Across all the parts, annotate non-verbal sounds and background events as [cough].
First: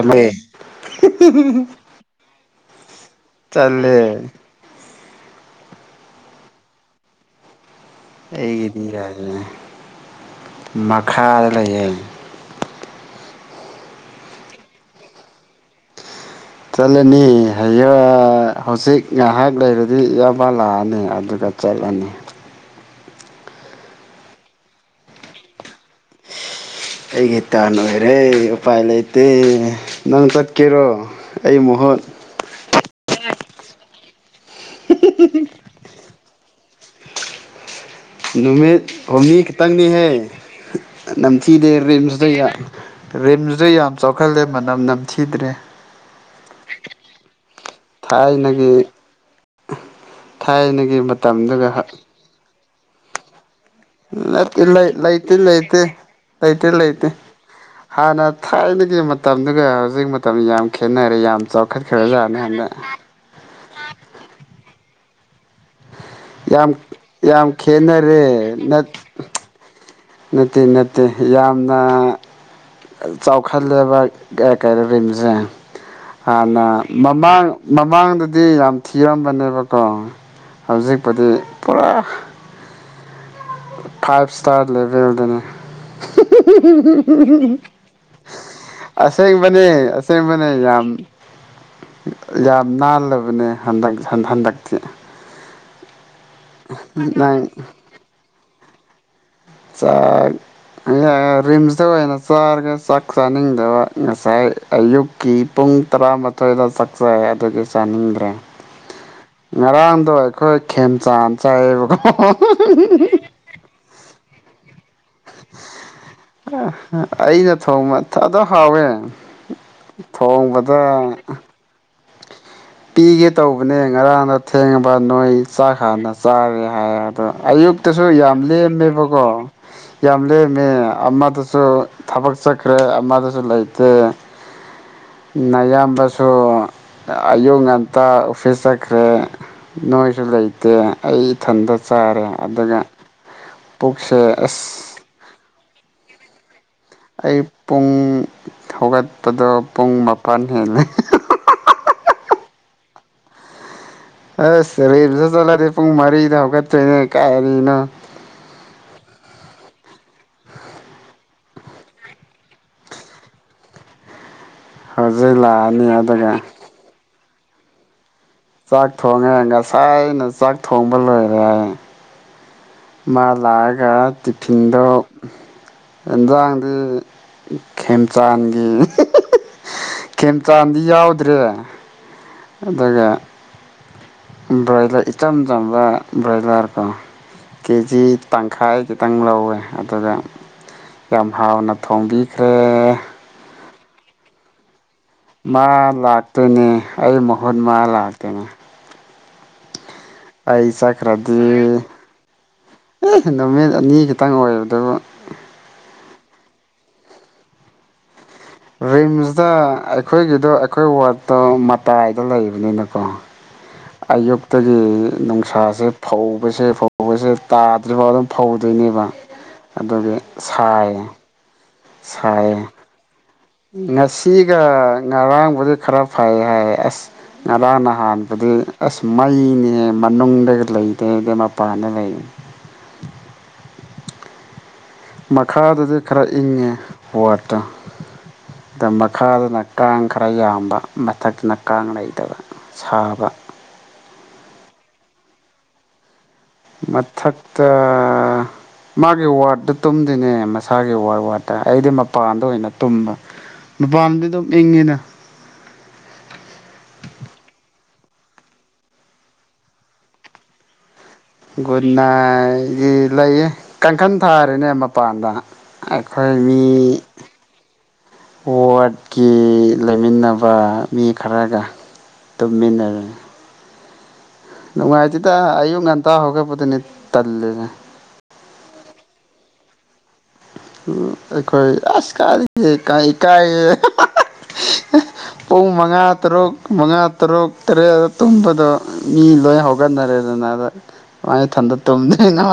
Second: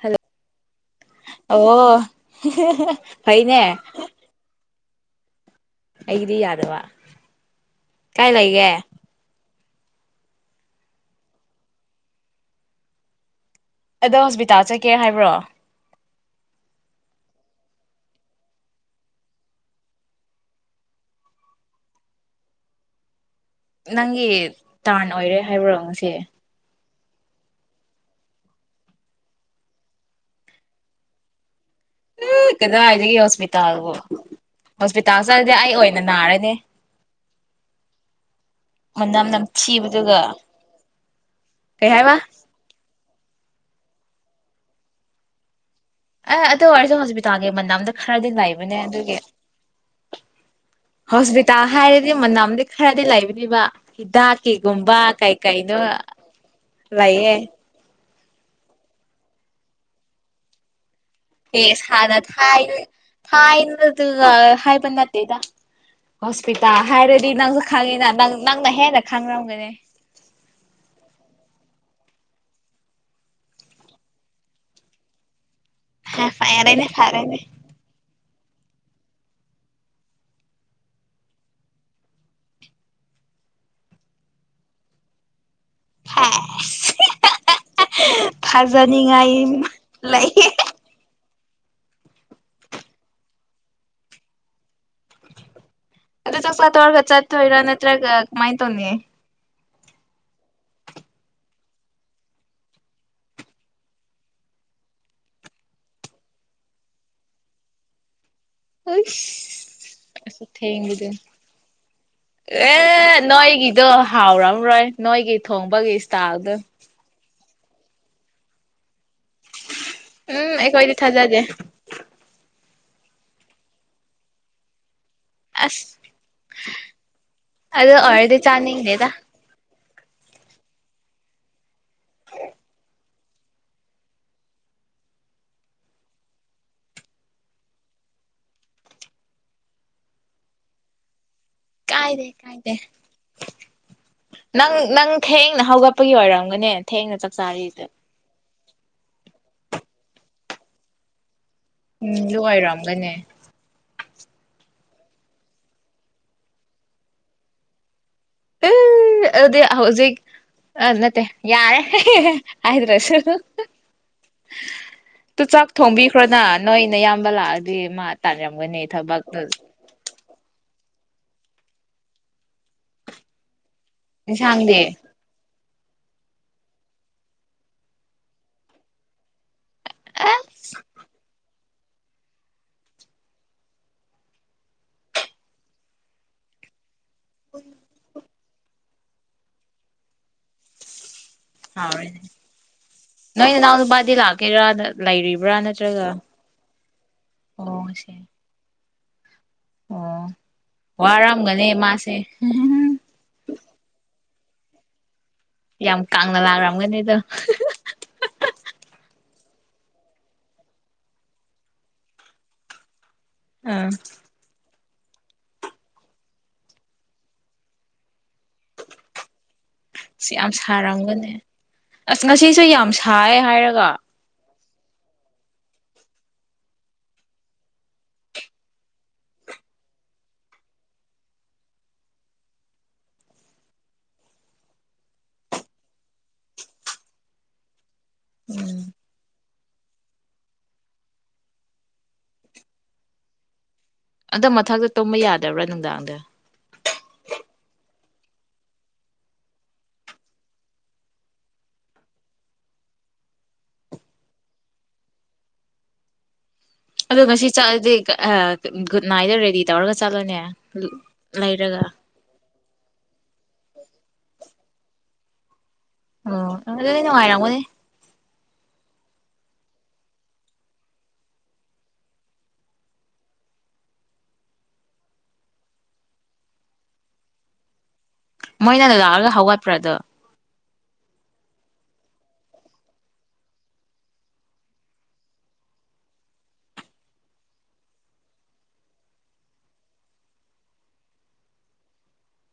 Hello ꯑꯣ ꯐꯩꯅꯦ ꯆꯠꯂꯦ ꯑꯩꯗꯤ ꯌꯥꯗ ꯋꯥ ꯑꯩꯒꯤꯗꯤꯔꯥꯖꯅꯦ ꯃꯈꯥꯗ ꯂꯩꯌꯦ ꯑꯗꯣ ꯍꯣꯁꯄꯤꯇꯥꯜ ꯆꯠꯀꯦ ꯍꯥꯏꯕ꯭ꯔꯣ ꯆꯠꯂꯅꯤ ꯍꯡ ꯍꯧꯖꯤꯛ ꯉꯥꯏꯍꯥꯛ ꯂꯩꯔꯗꯤ ꯏꯌꯥꯕꯥ ꯂꯥꯛꯑꯅꯤ ꯑꯗꯨꯒ ꯆꯠꯂꯅꯤ ꯅꯪꯒꯤ ꯇꯔꯟ ꯑꯣꯏꯔꯦ ꯍꯥꯏꯕꯨꯔꯣ ꯉꯁꯦ ꯑꯩꯒꯤ ꯇꯟ ꯑꯣꯏꯔꯦ ꯎꯄꯥꯏ ꯂꯩꯇꯦ ꯅꯪ ꯆꯠꯀꯦꯔꯣ ꯑꯩ ꯃꯨ ꯎ ꯀꯗꯥ ꯍꯥꯏꯗꯒꯤ ꯌꯧꯁꯃꯤ ꯇꯥꯎꯣ ꯍꯣꯁꯄꯤꯇꯥꯜꯗꯤ ꯑꯩ ꯑꯣꯏ ꯅꯅꯥꯔꯅꯦ ꯅꯨꯃꯤꯠ ꯍꯨꯝꯅꯤ ꯈꯤꯇꯪꯅꯤꯍꯦ ꯅꯝꯊꯤꯕꯗꯨꯒ ꯅꯝꯊꯤꯗꯦ ꯀꯩ ꯍꯥꯏꯕ ꯔꯤꯝꯁꯇ ꯔꯤꯝꯁ ꯁ ꯌꯥꯝ ꯆꯥꯎꯈꯠꯂꯦ ꯃꯅꯝ ꯅꯝꯊꯤꯗ꯭ꯔꯦ ꯑꯦ ꯑꯗꯨ ꯑꯣꯏꯔꯁꯨ ꯍꯣꯁꯄꯤꯇꯥꯜꯒꯤ ꯃꯅꯥꯝꯗ ꯈꯔꯗꯤ ꯊꯥꯏꯅꯒꯤ ꯂꯩꯕꯅꯦ ꯑꯗꯨꯒꯤ ꯊꯥꯏꯅꯒꯤ ꯍꯣꯁꯄꯤꯇꯥꯜ ꯃꯇꯝꯗꯨꯒ ꯍꯥꯏꯔꯗꯤ ꯃꯅꯝ ꯈꯔꯗꯤ ꯂꯩꯕꯅꯤꯕ ꯂꯩꯠꯇꯦ ꯂꯩ ꯂꯩꯇꯦ ꯂꯩꯇꯦ ꯂꯩꯇꯦ ꯂꯩꯇꯦ ꯂꯩꯌꯦ ꯍꯥꯟꯅ ꯊꯥꯏꯅꯒꯤ ꯃꯇꯝꯗꯨꯒ ꯍꯧꯖꯤꯛ ꯃꯇꯝ ꯌꯥꯝꯈꯤ ꯍꯁ ꯍꯅ ꯍꯥꯏ ꯐ ꯑꯗꯨ ꯍꯥꯏ ꯇꯩꯗ ꯌꯥꯝ ꯍꯣꯁꯄꯤꯇꯥꯜ ꯍꯥꯏꯔꯗꯤ ꯌꯥꯝ ꯅꯪꯁꯨ ꯈꯪꯉꯤꯅ ꯈꯦꯠꯅꯔꯦ ꯅꯪꯅ ꯅꯠ ꯍꯦꯟꯅ ꯈꯪꯅꯔꯝꯒꯅꯦ ꯅꯠꯇꯦ ꯅꯠꯇꯦ ꯌꯥꯝꯅ ꯆꯥꯎꯈꯠꯂꯦꯕ ꯀꯩꯗꯔꯤꯕꯁꯦ ꯍꯥ ꯍꯥꯟꯅ ꯐꯔꯦꯅꯦ ꯐꯔꯦꯅꯦ ꯃꯃꯥꯡ ꯃꯃꯥꯡꯗ ꯗꯤ ꯌꯥꯝ ꯊꯤꯔꯝꯕꯅꯦꯕꯀꯣ ꯍꯧꯖꯤꯛꯄꯨꯗꯤ ꯄꯨꯔꯥ ꯐꯥꯏꯚ ꯏꯁꯇꯥꯔ ꯂꯦꯚꯦꯜꯗꯅꯤ ꯐꯖꯅꯤꯡꯉꯥꯏ ꯑꯁꯦꯡꯕꯅꯦ ꯂꯩꯌꯦ ꯑꯁꯦꯡꯕꯅꯦ ꯌꯥꯝ ꯌꯥꯝ ꯅꯥꯜꯂꯕꯅꯦ ꯍꯟꯗꯛ ꯍꯟꯗꯛꯇꯤ ꯑꯗꯨ ꯆꯥꯛ ꯇꯣꯛꯑꯒ ꯅꯪ ꯆꯣꯏꯇꯣꯏꯔꯣ ꯅꯠꯇ꯭ꯔꯒ ꯃꯥꯏ ꯇꯅꯤ ꯥꯆꯥꯛ ꯔꯤꯝꯁꯇ ꯑꯣꯏꯅ ꯆꯥꯔꯒ ꯆꯥꯛ ꯆꯥꯅꯤꯡꯗꯕ ꯉꯁꯥꯏ ꯑꯌꯨꯛꯀꯤ ꯄꯨꯡ ꯇꯔꯥꯃꯥꯊꯣꯏꯗ ꯆꯥꯛ ꯆꯥꯏ ꯑꯗꯨꯒꯤ ꯆꯥꯅꯤꯡꯗ꯭ꯔꯦ ꯉꯔꯥꯡꯗꯣ ꯑꯩꯁ ꯑꯁꯨꯛ ꯑꯩꯈꯣꯏ ꯊꯦꯡꯕꯗꯨ ꯈꯦꯝꯆꯥꯟ ꯆꯥꯏꯌꯦꯕꯀꯣ ꯍꯥꯎ ꯔꯝ ꯔꯣꯏ ꯅꯣꯏꯒꯤ ꯊꯣꯡꯕꯒꯤ ꯏꯁꯇ꯭ꯌꯜ ꯗꯣ ꯑꯩꯅ ꯊꯣꯡꯕ ꯑꯗꯣ ꯍꯥꯎꯋꯦ ꯎꯝ ꯊꯣꯡꯕꯗ ꯑꯩꯈꯣꯏꯗꯤ ꯊꯥꯖꯗꯦ ꯄꯤꯒꯦ ꯇꯧꯕꯅꯦ ꯉꯔꯥꯡꯗ ꯊꯦꯡꯉꯕ ꯅꯣꯏ ꯆꯥꯛ ꯑꯁ ꯍꯥꯟꯅ ꯆꯥꯔꯦ ꯍꯥꯏ ꯑꯗꯣ ꯑꯗꯨ ꯑꯌꯨꯛꯇꯁꯨ ꯑꯣꯏꯔꯗꯤ ꯌꯥꯝ ꯆꯥꯅꯤꯡꯗꯦꯗ ꯂꯦꯝꯃꯦꯕꯀꯣ ꯌꯥꯝ ꯂꯦꯝꯃꯦ ꯑꯃꯗꯁꯨ ꯊꯕꯛ ꯆꯠꯈ꯭ꯔꯦ ꯑꯃꯗꯁꯨ ꯂꯩꯇꯦ ꯅꯌꯥꯝꯕꯁꯨ ꯑꯌꯨꯛ ꯉꯟꯇꯥ ꯑꯣꯐꯤꯁ ꯆꯠꯈ꯭ꯔꯦ ꯅꯣꯏꯁꯨ ꯂꯩꯇꯦ ꯑꯩ ꯏꯊꯟꯇ ꯆꯥꯔꯦ ꯀꯥꯏꯗꯦ ꯀꯥꯏꯗꯦ ꯑꯗꯨꯒ ꯄꯨꯛꯁꯦ ꯑꯁ ꯅ ꯍꯧꯒꯠꯄꯒꯤ ꯑꯣꯏꯔꯝꯒꯅꯦ ꯊꯦꯡꯅ ꯆꯥꯛ ꯑꯩ ꯆꯥꯔꯤꯗꯣ ꯄꯨꯡ ꯍꯧꯒꯠꯄꯗꯣ ꯄꯨꯡ ꯃꯥꯄꯜ ꯍꯦꯜꯂꯦ ꯎꯝ ꯑꯗꯨꯅ ꯑꯣꯏꯔꯑꯝꯒꯅꯦ ꯑꯁ ꯔꯤꯝꯁꯇꯒ ꯆꯠꯂꯗꯤ ꯄꯨꯡ ꯃꯔꯤꯗ ꯍꯧꯒꯠꯇꯣꯏꯅꯦ ꯀꯥꯏꯗꯩꯅꯣ ꯗꯤ ꯍꯧꯖꯤꯛ ꯑ ꯅꯠꯇꯦ ꯌꯥꯔꯦ ꯍꯥꯏ꯭ꯗꯔꯁꯨ ꯍꯧꯖꯤꯛ ꯂꯥꯛꯑꯅꯤ ꯑꯗꯨꯒ ꯑꯝꯕ ꯂꯥꯛꯑꯗꯤ ꯃꯥ ꯇꯥꯟꯔꯝꯒꯅꯤ ꯆꯥꯛ ꯊꯣꯡꯉꯦ ꯊꯕꯛꯇꯨ ꯉꯁꯥꯏꯅ ꯆꯥꯛ ꯊꯣꯡꯕ ꯕ ꯂꯣꯏꯔꯦ ꯃꯥ ꯂꯥꯛꯑꯥ ꯏꯟꯁꯥꯡꯗꯤ ꯇꯤꯐꯤꯟꯗꯣ ꯏꯟꯖꯥꯡꯗꯤ ꯈꯦꯝꯆꯥꯟꯒꯤ ꯑꯁ ꯈꯦꯝꯆꯥꯟꯗꯤ ꯌꯥꯎꯗ꯭ꯔꯦ ꯑꯗꯨꯒ ꯕ꯭ꯔꯣꯏꯂꯔ ꯏꯆꯝ ꯆꯝꯕ ꯕ꯭ꯔꯣꯏꯂꯔ ꯀꯣ ꯀꯦꯖꯤ ꯇꯪꯈꯥꯏ ꯈꯤꯇꯪ ꯂꯧꯋꯦ ꯑꯗꯨꯗ ꯌꯥꯝ ꯍꯥꯎꯅ ꯊꯣꯡꯕꯤꯈ꯭ꯔꯦ ꯕꯥꯗꯤ ꯂꯥꯛꯀ ꯔꯗ ꯃꯥ ꯂꯥꯛꯇꯣꯏꯅꯦ ꯑꯩ ꯃꯍꯨꯠ ꯃꯥ ꯑꯣ ꯁꯦ ꯂꯥꯛꯇꯣꯏꯅꯦ ꯑꯣ ꯑꯩ ꯋꯥꯔꯝꯒꯅꯤ ꯆꯈ꯭ꯔꯗꯤꯦ ꯃꯥꯁꯦ ꯅꯃꯦ ꯈꯤꯇꯪ ꯑꯣꯏꯕꯗꯨꯕꯨ ꯌꯥꯝ ꯀꯥꯡꯅ ꯂꯥꯛꯔꯝꯒꯅꯤꯗꯣ ꯔꯤꯝꯁꯇ ꯑꯩꯈꯣꯏꯒꯤꯗꯣ ꯑꯩꯈꯣꯏ ꯋꯥꯔꯠꯇꯣ ꯃꯇꯥꯏꯗ ꯂꯩꯕꯅꯤꯅꯀꯣ ꯑꯥ ꯑꯌꯛꯇꯛꯇ ꯒꯤ ꯅꯨꯡꯁꯥꯁꯦ ꯐꯧꯕꯁꯦ ꯐꯧꯕꯁꯦ ꯇꯥꯗ꯭ꯔꯤꯐꯥꯎ ꯑꯗꯨꯝ ꯐꯧꯗꯣꯏꯅꯦꯕ ꯑꯗꯨꯒꯤ ꯁꯤ ꯌꯥꯝ ꯁꯥꯏꯌꯦ ꯁꯥꯔꯝꯒꯅꯤ ꯑꯁ ꯉꯁꯤꯁꯨ ꯌꯥꯝ ꯁꯥꯏ ꯍꯥꯏꯔꯒ ꯉꯁꯤ ꯒ ꯉꯔꯥꯡꯕꯨꯗꯤ ꯈꯔ ꯐꯩ ꯍꯥꯏ ꯑꯁ ꯉꯔꯥꯡ ꯅꯍꯥꯟꯕꯨꯗꯤ ꯑꯁ ꯃꯩꯅꯤꯍꯦ ꯃꯅꯨꯡꯗ ꯂꯩꯗꯦ ꯃꯄꯥꯟꯗ ꯂꯩ ꯃꯈꯥꯗꯗꯤ ꯈꯔ ꯏꯪꯉꯦ ꯋꯥꯠꯇ ꯎꯝ ꯃꯈꯥꯗꯅ ꯀꯥꯡ ꯈꯔ ꯌꯥꯝꯕ ꯃꯊꯛꯇꯅ ꯀꯥꯡ ꯂꯩꯇꯕ ꯁꯥꯕ ꯑꯗ ꯃꯊꯛꯇ ꯇꯨꯝꯕ ꯌꯥꯗꯕ꯭ꯔꯥ ꯅꯨꯡꯗꯥꯡꯗꯤ ꯃꯊꯛꯇ ꯃꯥꯒꯤ ꯋꯥꯔꯗꯠꯇ ꯇꯨꯝꯗꯣꯏꯅꯦ ꯃꯁꯥꯒꯤ ꯋꯥꯔꯗ ꯋꯥꯔꯠꯇ ꯑꯩꯗꯤ ꯃꯄꯥꯟꯗ ꯑꯣꯏꯅ ꯇꯨꯝꯕ ꯃꯄꯥꯟꯗꯤ ꯑꯗꯨꯝ ꯏꯪꯉꯤꯅ ꯑꯗꯣ ꯉꯁꯤ ꯆꯠꯂꯗꯤ ꯒꯨꯗ ꯅꯥꯏꯠꯇꯗ ꯔꯦꯗꯤ ꯇꯧꯔꯒ ꯆꯠꯂꯣꯅꯦ ꯂꯩꯔꯒ ꯒꯨꯠꯅꯥꯏꯏꯤ ꯂꯩꯌꯦ ꯀꯥꯡꯈꯟ ꯊꯥꯔꯤꯅꯦ ꯃꯄꯥꯟꯗ ꯑꯩꯈꯣꯏ ꯑꯣ ꯃꯤ ꯑꯗꯨꯗꯤ ꯅꯨꯡꯉꯥꯏꯔꯝꯒꯅꯤ ꯋꯥꯔꯗꯠꯀꯤ ꯂꯩꯃꯤꯟꯅꯕ ꯃꯤ ꯈꯔꯒ ꯇꯨꯝꯃꯤꯟꯅꯔ ꯅꯨꯡꯉꯥꯏꯇꯦꯗ ꯑꯌꯨꯛ ꯉꯟꯇꯥ ꯍꯧꯒꯠꯕꯗꯨꯅꯤ ꯇꯜꯂꯤꯦꯁꯦ ꯃꯣꯏꯅ ꯑꯗꯨ ꯂꯥꯛꯑꯒ ꯍꯧꯒꯠꯄ꯭ꯔꯗꯣ ꯑꯩꯈꯣꯏ ꯑꯁ ꯀꯥꯗꯒꯤ ꯏꯀꯥꯏ ꯄꯨꯡ ꯃꯉꯥ ꯇꯔꯨꯛ ꯃꯉꯥ ꯇꯔꯨꯛ ꯇꯔꯦꯠ ꯇꯨꯝꯕꯗꯣ ꯃꯤ ꯂꯣꯏ ꯍꯧꯒꯠꯅꯔꯦꯗꯅ ꯑꯗ ꯁꯃꯥꯏꯅ ꯏꯊꯟꯗ ꯇꯨꯝꯗꯣꯏꯅ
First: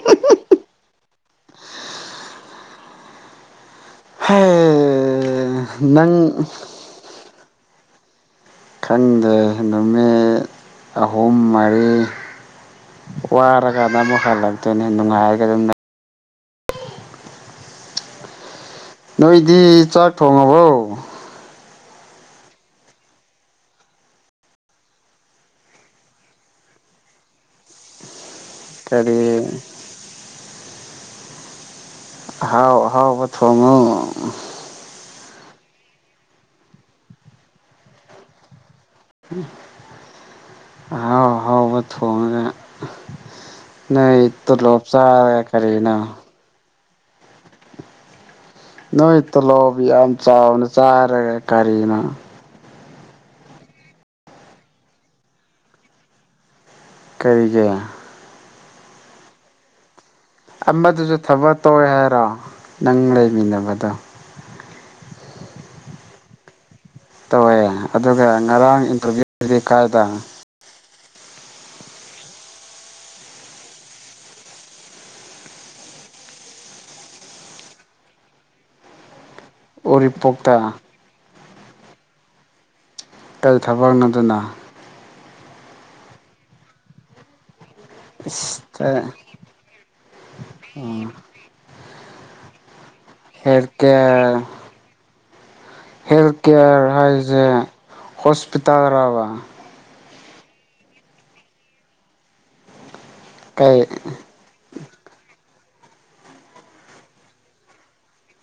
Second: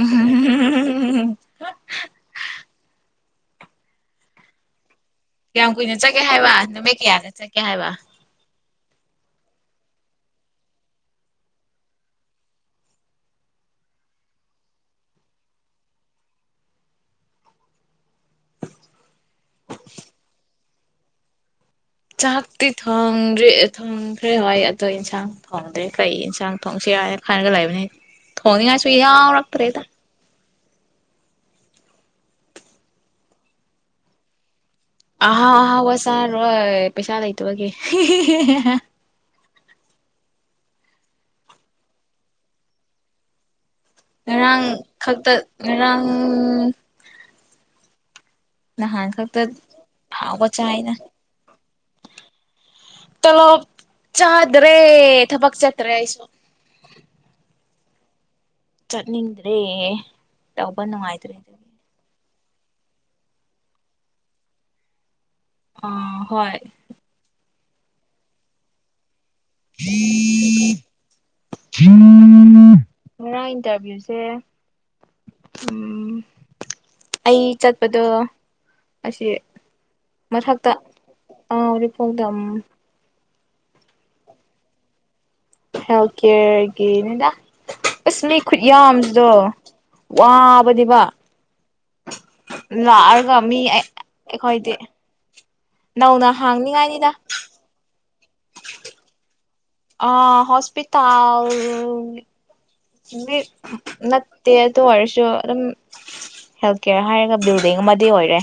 ꯎꯍꯨꯝꯎꯍꯨꯝ ꯎꯝ ꯍꯝ ꯀꯌꯥꯝ ꯀꯨꯏꯅ ꯆꯠꯀꯦ ꯍꯥꯏꯕ ꯅꯨꯃꯤꯠ ꯀꯌꯥꯗ ꯆꯠꯀꯦ ꯍꯥꯏꯕ ꯈꯪꯗꯦ ꯅꯨꯃꯤꯠ ꯑꯍꯨꯝ ꯃꯔꯤ ꯋꯥꯔꯒ ꯑꯃꯨꯛ ꯍꯜꯂꯛꯇꯣꯏꯅꯤ ꯅꯨꯡꯉꯥꯏꯔꯒ ꯑꯗꯨꯝ ꯅꯣꯏꯗꯤ ꯆꯥꯛ ꯊꯣꯡꯉꯕꯣ [inaudible] ꯆꯥꯛꯇꯤ ꯊꯣꯡꯗ꯭ꯔꯦ ꯊꯣꯡꯈ꯭ꯔꯦ ꯍꯣꯏ ꯑꯗꯣ ꯏꯟꯁꯥꯡ ꯊꯣꯡꯗ꯭ꯔꯦ ꯀꯔꯤ ꯏꯟꯁꯥꯡ ꯊꯣꯡꯁꯤ ꯍꯥꯏ ꯍꯥꯏꯅ ꯈꯔꯒ ꯂꯩꯕꯅꯤ ꯊꯅꯤꯡꯁꯨꯏ ꯀꯔꯤ ꯌꯥꯔꯛꯇꯔꯦꯗ ꯍꯥꯎ ꯍꯥꯎ ꯄꯊ ꯉ ꯑꯍꯥꯎ ꯑꯍꯥꯎꯋꯥ ꯁꯥꯔꯣꯏ ꯄꯩꯁꯥ ꯂꯩꯇꯕꯒꯤ ꯑꯥꯎ ꯍꯥꯎ ꯐꯒ ꯉꯔꯥꯡ ꯈꯛꯇ ꯉꯔꯥꯡ ꯅꯍꯥꯟ ꯅꯣꯏ ꯈꯛꯇ ꯇꯂꯣꯕꯤ ꯌꯥꯝ ꯍꯥꯎꯕ ꯆꯥꯎꯅ ꯆꯥꯔꯒ ꯀꯔꯤꯅ ꯆꯂꯣ ꯆꯥꯗ꯭ꯔꯦ ꯊꯕꯛ ꯆꯠꯇ꯭ꯔꯦꯁꯨꯣ ꯀꯔꯤꯒꯤ ꯆꯠꯅꯤꯗ꯭ꯔꯦ ꯑꯃꯗꯨꯁꯨ ꯊꯕꯛ ꯇꯧꯋꯦ ꯍꯥꯏꯔꯣ ꯅꯪ ꯂꯩꯃꯤꯟꯅꯕꯗꯣ ꯑ ꯍꯣꯏ ꯍꯣꯏ ꯑꯗꯨꯒ ꯉꯔꯥꯡ ꯏꯟꯇꯔꯚꯤꯌꯨ ꯀꯥꯏꯗ ꯉꯔꯥꯡ ꯏꯟꯇꯔꯚꯤꯌꯨꯁꯦ ꯎꯝ ꯑꯩ ꯆꯠꯄꯗꯣ ꯑꯁꯤ ꯎꯔꯤꯄꯣꯛꯇꯥ ꯑ ꯎꯔꯤꯄꯣꯛꯇ ꯀꯩ ꯊꯕꯛꯅꯣ ꯑꯗꯨꯅ ꯍꯦꯜꯠ ꯀꯌꯔ ꯒꯤꯅꯤꯗ ꯑꯁ ꯃꯤ ꯈꯨꯌꯥꯝꯁꯤꯗꯣ ꯋꯥꯕꯅꯦꯕ ꯂꯥꯛꯑꯒ ꯃꯤ ꯑꯩꯈꯣꯏꯗꯤ ꯅꯧꯅ ꯍꯦꯜꯊ ꯀꯦꯌꯔ ꯍꯥꯡꯅꯤꯉꯥꯏꯅꯤꯗ ꯍꯥꯏꯁꯦ ꯍꯣꯁꯄꯤꯇꯥꯜ ꯔꯕ ꯑ ꯍꯁꯄꯤꯇꯥꯜ ꯃꯤ ꯀꯩ ꯅꯠꯇꯦ ꯑꯗꯨ ꯑꯣꯏꯔꯁꯨ ꯑꯗꯨꯝ ꯍꯦꯜꯊ ꯀꯦꯌꯔ ꯍꯥꯏꯔꯒ ꯕꯤꯜꯗꯤꯡ ꯑꯃꯗꯤ ꯑꯣꯏꯔꯦ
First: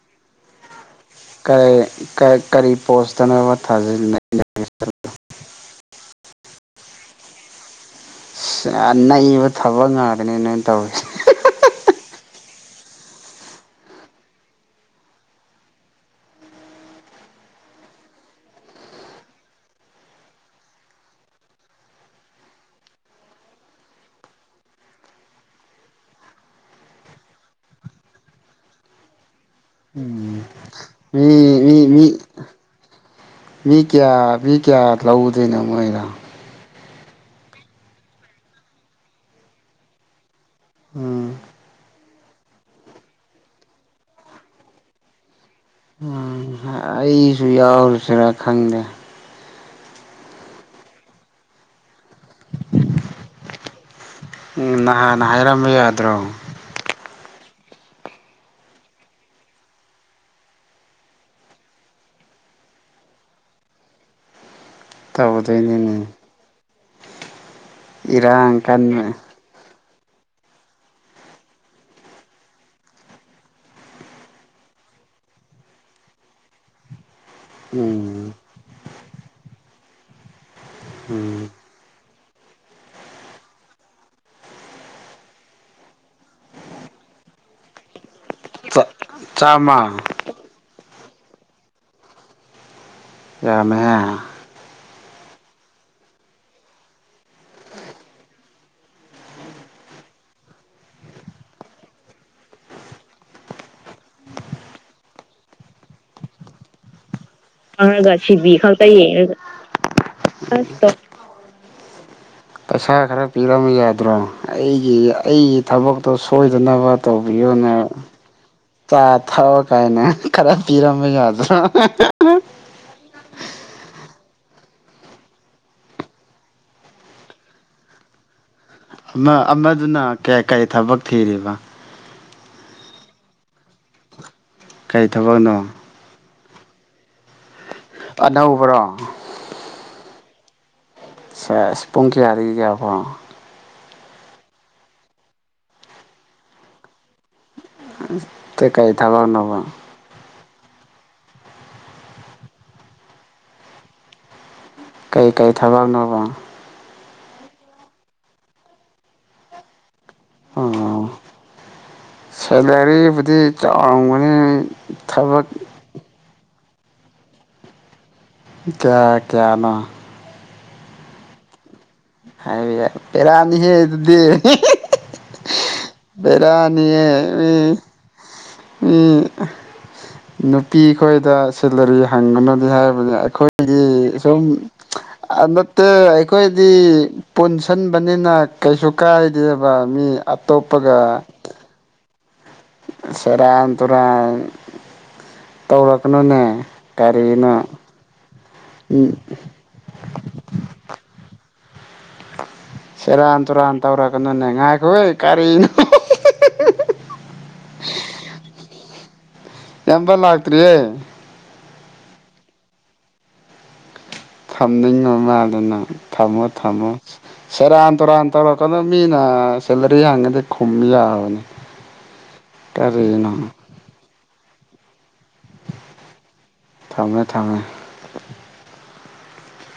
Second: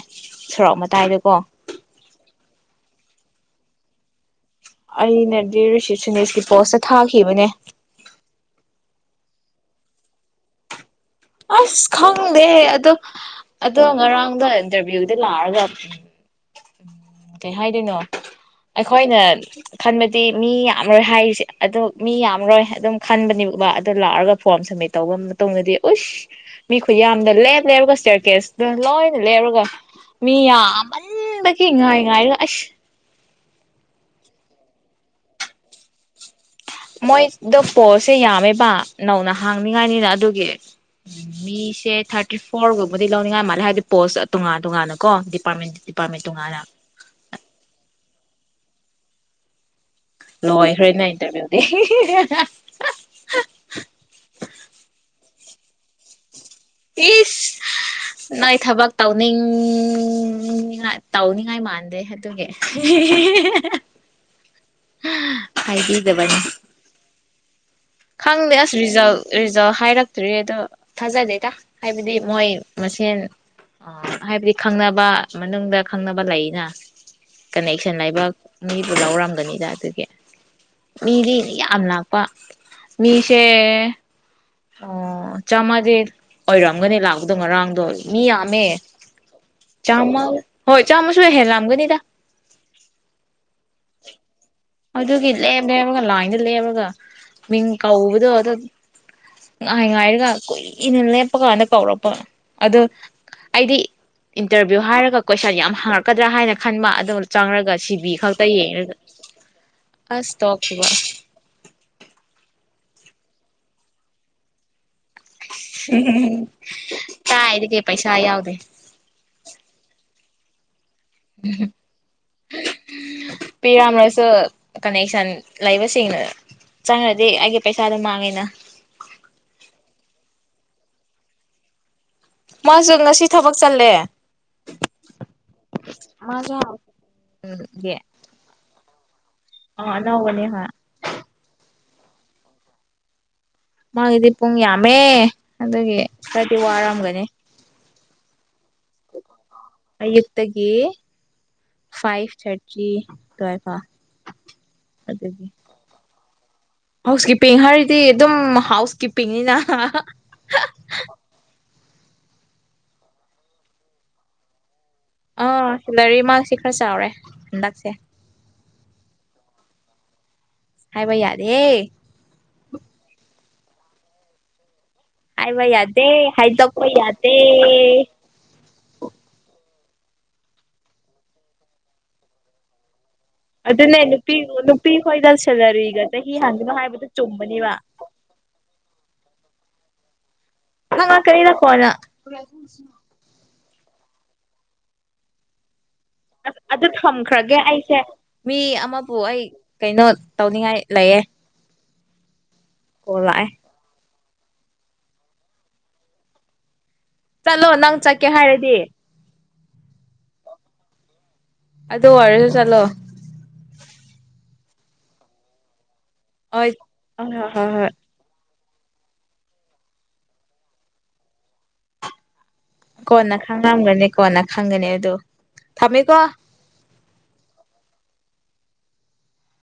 ꯁꯣꯔꯣꯛ ꯃꯇꯥꯏꯗꯀꯣ ꯀꯩ ꯀꯩ ꯀꯔꯤ ꯄꯣꯁꯇꯅꯕꯣ ꯊꯥꯖꯤꯟꯅꯩ ꯑꯩ ꯅꯗꯤ ꯔꯤꯁꯤꯁꯦꯅꯤꯁꯁꯤꯁ ꯄꯣꯁꯇ ꯊꯥꯈꯤꯕꯅꯦ ꯌꯥꯝ ꯅꯩꯕ ꯊꯕꯛ ꯉꯥꯛꯇꯅꯤ ꯅꯣꯏꯅ ꯇꯧꯔꯤꯁꯦ ꯑꯁ ꯈꯪꯗꯦ ꯑꯗꯣ ꯑꯗꯣ ꯉꯔꯥꯡꯗ ꯏꯟꯇꯔꯚꯤꯌꯨꯗꯤ ꯂꯥꯛꯑꯒ ꯎ ꯀꯩ ꯍꯥꯏꯗꯣꯏꯅꯣ ꯑꯩꯈꯣꯏꯅ ꯈꯟꯕꯗꯤ ꯃꯤ ꯌꯥꯝꯔꯣꯏ ꯍꯥꯏꯔꯤꯁꯦ ꯑꯗꯣ ꯃꯤ ꯌꯥꯝꯔꯣꯏ ꯑꯗꯨꯝ ꯈꯟꯕꯅꯦꯕꯕꯥ ꯑꯗꯨꯗꯣ ꯂꯥꯛꯑꯒ ꯐꯣꯔꯝ ꯁꯃꯤꯠ ꯇꯧꯕ ꯃꯇꯨꯡꯗꯗꯤ ꯎꯁ ꯃꯤ ꯈꯨꯌꯥꯝꯗ ꯂꯦꯞ ꯂꯦꯞꯔꯒ ꯏꯁꯇꯤꯌꯥꯔ ꯀꯦꯁꯇ ꯂꯣꯏꯅ ꯂꯦꯞꯔꯒ ꯎꯝ ꯃꯤ ꯃꯤ ꯃꯤ ꯉꯣꯏꯔ ꯑꯁ ꯃꯤ ꯀꯌꯥ ꯃꯤ ꯀꯌꯥ ꯂꯧꯗꯣꯏꯅꯣ ꯃꯣꯏꯅ ꯃꯣꯏꯗꯣ ꯄꯣꯁꯁꯦ ꯌꯥꯝꯃꯦꯕ ꯅꯧꯅ ꯍꯥꯡꯅꯤꯡꯉꯥꯏꯅꯤꯅ ꯑꯗꯨꯒꯤ ꯎ ꯎꯝ ꯃꯤꯁꯦ ꯊꯥꯔ ꯇꯥꯔꯇꯤ ꯐꯣꯔꯒꯨꯝꯕꯗꯤ ꯂꯧꯅꯤꯡꯉꯥꯏ ꯃꯥꯜꯂꯦ ꯍꯥꯏꯕꯗꯤ ꯄꯣꯁ ꯇꯣꯉꯥꯟ ꯇꯣꯉꯥꯟꯅꯀꯣ ꯎꯝ ꯑꯩꯁꯨ ꯌꯥꯎꯁꯤꯔ ꯈꯪꯗꯦ ꯂꯣꯏꯈ꯭ꯔꯦꯅ ꯏꯟꯇꯔꯚꯤꯌꯨꯗꯤ ꯎꯝ ꯅꯍꯥꯟ ꯅ ꯍꯥꯏꯔꯝꯕ ꯌꯥꯗ꯭ꯔꯣ ꯏꯁ ꯅꯣꯏ ꯊꯕꯛ ꯇꯧꯅꯤꯡꯉꯥꯏ ꯇꯧꯅꯤꯡꯉꯥꯏ ꯃꯥꯟꯗꯦ ꯑꯗꯨꯒꯤ ꯇꯧꯗꯣꯏꯅꯤꯅꯦ ꯍꯥꯏꯕꯤꯗꯕꯅꯤ ꯈꯪꯗꯦ ꯏꯔꯥꯡ ꯑꯁ ꯀꯟꯕ ꯔꯤꯖꯜ ꯔꯤꯖꯜ ꯍꯥꯏꯔꯛ꯫ ꯇ꯭ꯔꯤ ꯑꯗ ꯊꯥꯖꯗꯦꯗ ꯍꯥꯏꯕꯗꯤ ꯃꯣꯏ ꯃꯁꯦꯟ ꯍꯥꯏꯕꯗꯤ ꯈꯪꯅꯕ ꯃꯅꯨꯡꯗ ꯈꯪꯅꯕ ꯂꯩꯅ꯫ ꯀꯅꯦꯛꯁꯟ ꯂꯩꯕ ꯎꯝ ꯃꯤꯗꯨ ꯂꯧꯔꯝꯒꯅꯤꯗ ꯑꯗꯨꯗꯤ꯫ ꯫ ꯃꯤꯗꯤ ꯎꯝ ꯌꯥꯝꯅ ꯂꯥꯛ꯫ ꯄ꯫ ꯃꯤꯁꯦ꯫ ꯑꯣ ꯆꯥꯃꯗꯤ ꯑꯣꯏꯔꯝꯒꯅꯤ ꯂꯥꯛꯄꯗꯣ ꯉꯔꯥꯡꯗꯣ꯫ ꯃꯤꯌꯥꯝꯃꯦ ꯆꯥ ꯆꯥꯝꯃ ꯆꯥꯃ ꯍꯣꯏ꯫ ꯆꯥꯝꯃꯁꯨ ꯍꯦꯜ ꯂꯝꯒꯅꯤꯗ꯫ ꯌꯥꯝꯃ‌ꯦꯍ‌ꯦ꯫ ꯑꯗꯨꯒꯤ ꯂꯦꯞ ꯂꯦꯞꯃꯒ ꯂꯥꯏꯟꯗ ꯂꯦꯞꯄꯒ ꯃꯤꯡ ꯀꯧꯕꯗꯣ ꯑꯗꯨ ꯉꯥꯏ ꯉꯥꯏꯔꯒ ꯀꯨꯏꯅ ꯂꯦꯞꯄꯒꯗ ꯀꯧꯔꯛꯄ ꯑꯗꯨ ꯑꯩꯗꯤ ꯏꯟꯇꯔꯚꯤꯌꯨ ꯍꯥꯏꯔꯒ ꯀꯣꯏꯁꯟ ꯌꯥꯝ ꯍꯥꯡꯉꯛꯀꯗ꯭ꯔꯥ ꯍꯥꯏꯅ ꯈꯟꯕ ꯑꯗꯨ꯫ ꯆꯪꯔꯒ ꯁꯤꯕꯤ ꯈꯛꯇꯪ ꯌ‌ꯦꯡꯔꯒ꯫ ꯑꯁ ꯇꯣꯛꯁꯨꯕ꯫ ꯄꯩꯁꯥ ꯈꯔ ꯄꯤꯔꯝꯃ ꯌꯥꯗ꯭ꯔꯣ ꯑꯩꯒꯤ꯫ ꯑꯩꯒꯤ ꯊꯕꯛꯇꯣ ꯁꯣꯏꯗꯅꯕ ꯇꯧꯕꯤꯌꯣꯅꯦ ꯀꯥꯏꯗꯒꯤ ꯄꯩꯁꯥ ꯌꯥꯎꯗꯦ ꯆꯥ ꯊꯛꯑꯣ ꯀꯥꯏꯅ꯫ ꯈꯔ꯫ ꯄꯤꯔꯝꯕ ꯌꯥꯥꯗ꯭ꯔꫭ꯫ ꯄꯤꯔꯝꯔꯁꯨ ꯀꯅꯦꯛꯁꯟ ꯂꯩꯕꯁꯤꯡꯦꯡꯅ ꯆꯪꯉ꯭ꯔꯗꯤ ꯑꯩꯒꯤ ꯄꯩꯁꯥꯗꯣ ꯃꯥꯡꯉꯦꯅ꯫ ꯑꯃ ꯑꯃꯗꯨꯅ ꯀꯌꯥ ꯀꯔꯤ ꯊꯕꯛ ꯊꯤꯔꯤꯕ꯫ ꯃꯥꯁꯨ ꯉꯁꯤ ꯊꯕꯛ ꯆꯜꯂꯦ꯫ ꯀꯔꯤ ꯊꯕꯛꯅꯣ꯫ ꯃꯖꯨ꯫ ꯑꯅꯧꯕꯔꯣ꯫ ꯫ ꯑ ꯅꯧꯕꯅ‌ꯦ ꯍꯥ꯫ ꯁ‌ꯦꯁ ꯄꯨꯡ ꯀꯌꯥꯗꯒꯤ ꯀꯌꯥꯐꯥꯎ꯫ ꯃꯥꯒꯤꯗꯤ ꯄꯨꯡ ꯌꯥꯝꯃꯦ ꯑꯗꯨꯒꯤ ꯈꯔꯗꯤ ꯋꯥꯔꯝꯒꯅꯤ꯫ ꯎꯝ꯫ ꯇ‌ꯦ ꯀꯩ ꯊꯕꯛ ꯅꫭꯕ꯫ ꯗꯒꯤ ꯐꯥꯏꯚ ꯊꯥꯔꯇꯤ ꯗꯨꯋꯥꯏꯐꯥꯎ꯫ ꯀꯩꯀꯩ ꯊꯕꯛꯅꯣꯕ꯫ ꯍꯥꯎꯁ ꯀꯤꯞꯄꯤꯡ ꯍꯥꯏꯔꯗꯤ ꯑꯗꯨꯝ ꯍꯥꯎꯁ ꯀꯤꯞꯄꯤꯡꯅꯤꯅ꯫ ꯑ ꯁꯂꯔꯤ ꯕꯨꯗꯤ ꯆꯥꯎꯔꯝꯒꯅꯤ꯫ ꯑ ꯊꯕꯛ ꯁꯤꯂꯔꯤ ꯃꯁꯤ꯫ ꯈꯔ ꯆꯥꯎꯔꯦ ꯍꯟꯗꯛꯁꯦ꯫ ꯀꯌꯥ ꯀꯌꯥꯅꫭ꯫ ꯍꯥꯏꯕ ꯌꯥꯗ‌ꯦꯍ‌ꯦ꯫ ꯍꯥꯏꯕ ꯌꯥ ꯄꯦꯔꯥꯅꯤꯍꯦ ꯑꯗꯨꯗꯤ ꯍꯥꯏꯕ ꯌꯥꯗꯦ ꯍꯥꯏꯗ ꯀ ꯕꯦꯔꯥꯅꯤꯌꯦ ꯌꯥꯗꯦ ꯃꯤ ꯅꯨꯄꯤꯈꯣꯏꯗ ꯁꯦꯂꯔꯤ ꯍꯪꯒꯅꯅꯤ ꯍꯥꯏꯕꯗꯤ ꯑꯗꯨꯅꯦ ꯅꯨꯄꯤ ꯅꯨꯄꯤ ꯍꯣꯏꯒꯜ ꯆꯂꯔꯣ ꯅꯠꯇꯦ ꯏꯒ ꯆ ꯍꯤ ꯑꯩꯈꯣꯏꯗꯤ ꯍꯪꯅꯣ ꯍꯥꯏꯕꯗꯨ ꯆꯨꯝꯕꯅꯦꯕ ꯄꯨꯟꯁꯤꯟꯕꯅꯤꯅ ꯀꯩꯁꯨ ꯀꯥꯏ ꯕ ꯃꯤ ꯑ ꯑꯇꯣꯞꯄꯒ ꯀꯩꯗ ꯐꯗ ꯄ꯭ꯔꯁ ꯁꯅꯥ ꯇꯔꯥꯏ ꯇꯧꯔꯛ ꯀꯅꯅꯦ ꯑꯁ ꯑꯗꯨ ꯀꯔꯤꯅ ꯊꯝꯈ꯭ꯔꯒꯦ ꯑꯩꯁꯦ ꯃꯤ ꯑꯃꯕꯨ ꯑꯩ ꯀꯩꯅꯣ ꯇꯧꯅꯤꯡꯉꯥꯏ ꯂꯩꯌꯦ ꯀꯣꯜ ꯁꯦꯔ ꯂꯥꯛꯑꯦ ꯇꯨꯔꯥ ꯇ꯭ꯔ ꯀꯩꯅꯣꯅꯦ ꯉꯥꯏꯈꯣꯏ ꯀꯔꯤꯅꯣ ꯆꯠꯂꯣ ꯅꯪ ꯆꯠꯀꯦ ꯍꯥꯏꯔꯗꯤ ꯏꯌꯥꯝꯕ ꯂꯥꯛꯇ꯭ꯔꯤꯌꯦ ꯑꯗꯣ ꯋꯥꯔꯁꯨ ꯆꯂꯣ ꯊꯝꯅꯤꯡ ꯃ ꯃꯥꯜꯗꯅ ꯊꯝꯃꯣ ꯍꯣꯏ ꯊꯃꯣ ꯍꯣꯏ ꯍꯣꯏ ꯍꯣꯏ ꯁꯦꯔ ꯍꯣꯏ ꯑꯟꯔ ꯑꯟꯇꯔ ꯏꯀꯣꯅꯣꯃꯤꯅ ꯁꯦꯂꯔꯤ ꯍꯥꯡꯉꯗꯤ ꯈꯨꯝ ꯌꯥꯕꯅꯤ ꯀꯔꯤꯅꯣ ꯀꯣꯟꯅ ꯈꯪꯝꯒꯅꯤ ꯀꯣꯟꯅ ꯈꯪꯒꯅꯦ ꯑꯗꯨꯗꯣ ꯊꯝꯃꯦꯀꯣ ꯊꯝꯃꯦ ꯊꯝꯃꯦ